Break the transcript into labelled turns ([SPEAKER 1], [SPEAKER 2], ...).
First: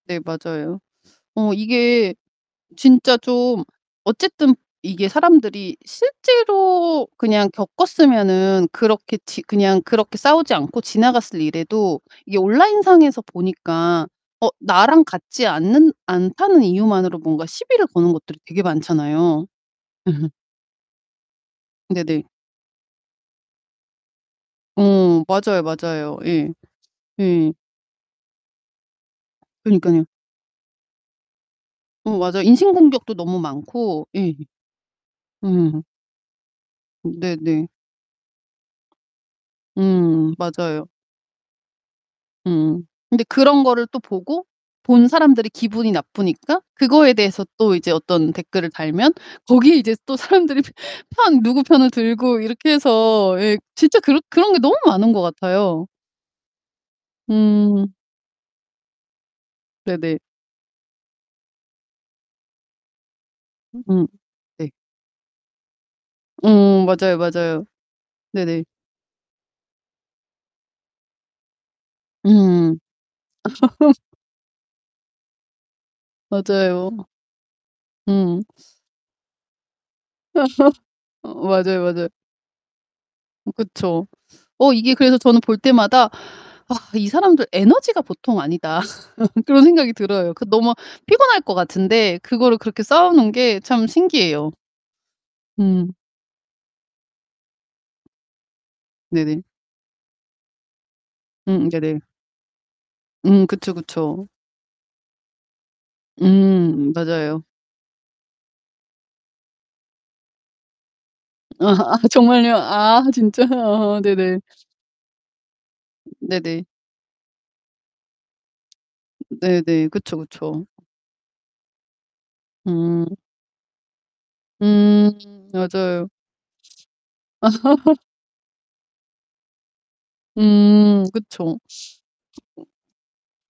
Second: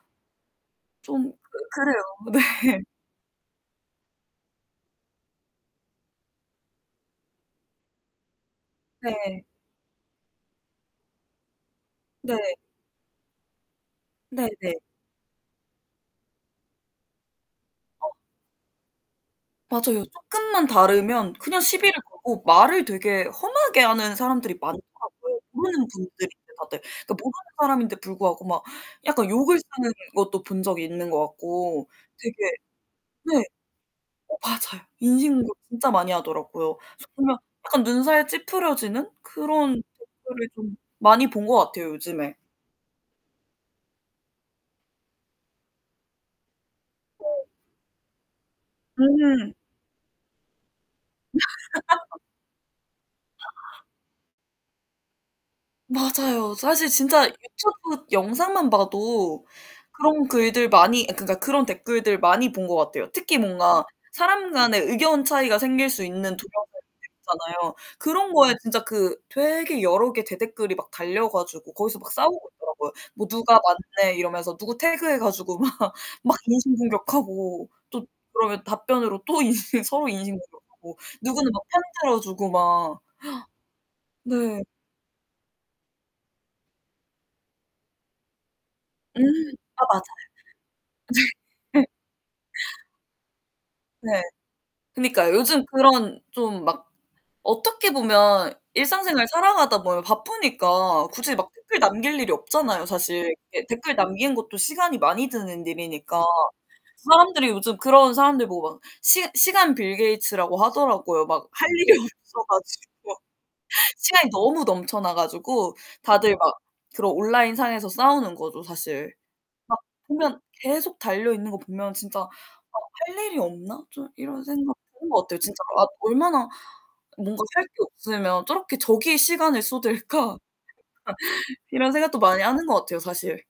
[SPEAKER 1] 네 맞아요.
[SPEAKER 2] 좀
[SPEAKER 1] 어
[SPEAKER 2] 그 그래요.
[SPEAKER 1] 이게
[SPEAKER 2] 네.
[SPEAKER 1] 진짜 좀 어쨌든 이게 사람들이 실제로 그냥 겪었으면은 그렇게 지
[SPEAKER 2] 네.
[SPEAKER 1] 그냥 그렇게 싸우지 않고 지나갔을 일에도 이게
[SPEAKER 2] 네.
[SPEAKER 1] 온라인 상에서 보니까
[SPEAKER 2] 네.
[SPEAKER 1] 어
[SPEAKER 2] 네.
[SPEAKER 1] 나랑 같지 않는 않다는 이유만으로 뭔가 시비를 거는
[SPEAKER 2] 어.
[SPEAKER 1] 것들이 되게 많잖아요.
[SPEAKER 2] 맞아요. 쪼끔만 다르면 그냥 시비를
[SPEAKER 1] 네네.
[SPEAKER 2] 걸고 말을 되게 험하게 하는 사람들이
[SPEAKER 1] 어.
[SPEAKER 2] 많더라고요,
[SPEAKER 1] 맞아요,
[SPEAKER 2] 모르는
[SPEAKER 1] 맞아요.
[SPEAKER 2] 분들인데
[SPEAKER 1] 예.
[SPEAKER 2] 다들. 그러니까 모르는
[SPEAKER 1] 예.
[SPEAKER 2] 사람인데 불구하고 막 약간 욕을 쓰는
[SPEAKER 1] 그러니깐요.
[SPEAKER 2] 것도 본 적이 있는 것 같고
[SPEAKER 1] 어
[SPEAKER 2] 되게
[SPEAKER 1] 맞아요. 인신공격도 너무
[SPEAKER 2] 네.
[SPEAKER 1] 많고.
[SPEAKER 2] 어
[SPEAKER 1] 예.
[SPEAKER 2] 맞아요. 인신공격
[SPEAKER 1] 음.
[SPEAKER 2] 진짜 많이 하더라고요.
[SPEAKER 1] 네
[SPEAKER 2] 정말
[SPEAKER 1] 네.
[SPEAKER 2] 약간 눈살 찌푸려지는 그런
[SPEAKER 1] 음.
[SPEAKER 2] 댓글을 좀
[SPEAKER 1] 맞아요.
[SPEAKER 2] 많이 본 것 같아요, 요즘에.
[SPEAKER 1] 음. 근데 그런 거를 또 보고 본 사람들이 기분이 나쁘니까 그거에
[SPEAKER 2] 네.
[SPEAKER 1] 대해서 또 이제 어떤 댓글을 달면
[SPEAKER 2] 음.
[SPEAKER 1] 거기에 이제 또 사람들이 편 누구 편을 들고 이렇게 해서 예 진짜 그런 그런 게 너무 많은 것 같아요.
[SPEAKER 2] 맞아요. 사실 진짜
[SPEAKER 1] 음.
[SPEAKER 2] 유튜브 영상만 봐도
[SPEAKER 1] 네네.
[SPEAKER 2] 그런 글들 많이 그러니까 그런 댓글들 많이 본 것 같아요. 특히 뭔가
[SPEAKER 1] 음.
[SPEAKER 2] 사람
[SPEAKER 1] 네.
[SPEAKER 2] 간의 의견 차이가 생길 수 있는 동영상들
[SPEAKER 1] 음. 맞아요, 맞아요.
[SPEAKER 2] 있잖아요. 그런 거에
[SPEAKER 1] 네네.
[SPEAKER 2] 진짜 그 되게 여러 개 대댓글이 막 달려 가지고 거기서 막 싸우고
[SPEAKER 1] 음.
[SPEAKER 2] 있더라고요. 뭐 '누가 맞네.' 이러면서 누구 태그해 가지고 막 막
[SPEAKER 1] 맞아요.
[SPEAKER 2] 인신공격하고 또
[SPEAKER 1] 음.
[SPEAKER 2] 그러면 답변으로 또 인신 서로 인신공격하고
[SPEAKER 1] 어
[SPEAKER 2] 누구는 막 편
[SPEAKER 1] 맞아요, 맞아요.
[SPEAKER 2] 들어주고 막.
[SPEAKER 1] 그쵸.
[SPEAKER 2] 네.
[SPEAKER 1] 어 이게 그래서 저는 볼 때마다 '아 이 사람들 에너지가 보통 아니다.'
[SPEAKER 2] 음.
[SPEAKER 1] 그런
[SPEAKER 2] 아
[SPEAKER 1] 생각이
[SPEAKER 2] 맞아요.
[SPEAKER 1] 들어요. 그 너무 피곤할 것
[SPEAKER 2] 네.
[SPEAKER 1] 같은데 그거를 그렇게 싸우는 게 참
[SPEAKER 2] 네.
[SPEAKER 1] 신기해요.
[SPEAKER 2] 그니까요. 요즘
[SPEAKER 1] 음.
[SPEAKER 2] 그런 좀 막 어떻게 보면 일상생활
[SPEAKER 1] 네네.
[SPEAKER 2] 살아가다 보면 바쁘니까 굳이 막
[SPEAKER 1] 음음.
[SPEAKER 2] 댓글
[SPEAKER 1] 네네.
[SPEAKER 2] 남길 일이 없잖아요, 사실.
[SPEAKER 1] 음.
[SPEAKER 2] 이렇게
[SPEAKER 1] 그쵸,
[SPEAKER 2] 댓글
[SPEAKER 1] 그쵸.
[SPEAKER 2] 남기는 것도 시간이 많이 드는 일이니까.
[SPEAKER 1] 음. 맞아요.
[SPEAKER 2] 사람들이 요즘 그런 사람들 보고 막 시 시간 빌 게이츠라고 하더라고요. 막 할 일이
[SPEAKER 1] 아
[SPEAKER 2] 없어
[SPEAKER 1] 정말요? 아
[SPEAKER 2] 가지고
[SPEAKER 1] 진짜요? 어
[SPEAKER 2] 시간이
[SPEAKER 1] 네네.
[SPEAKER 2] 너무 넘쳐나 가지고 다들 막
[SPEAKER 1] 네네.
[SPEAKER 2] 그런 온라인 상에서 싸우는 거죠, 사실.
[SPEAKER 1] 네 네.
[SPEAKER 2] 막
[SPEAKER 1] 그쵸,
[SPEAKER 2] 보면
[SPEAKER 1] 그쵸.
[SPEAKER 2] 계속 달려있는 거 보면 진짜 '어
[SPEAKER 1] 음.
[SPEAKER 2] 할 일이 없나?' 좀 이런 생각 드는
[SPEAKER 1] 음.
[SPEAKER 2] 것 같아요, 진짜. '아
[SPEAKER 1] 맞아요.
[SPEAKER 2] 얼마나 뭔가 할 게 없으면 저렇게 저기에 시간을 쏟을까?'
[SPEAKER 1] 음. 그쵸.
[SPEAKER 2] 이런 생각도 많이 하는 것 같아요, 사실.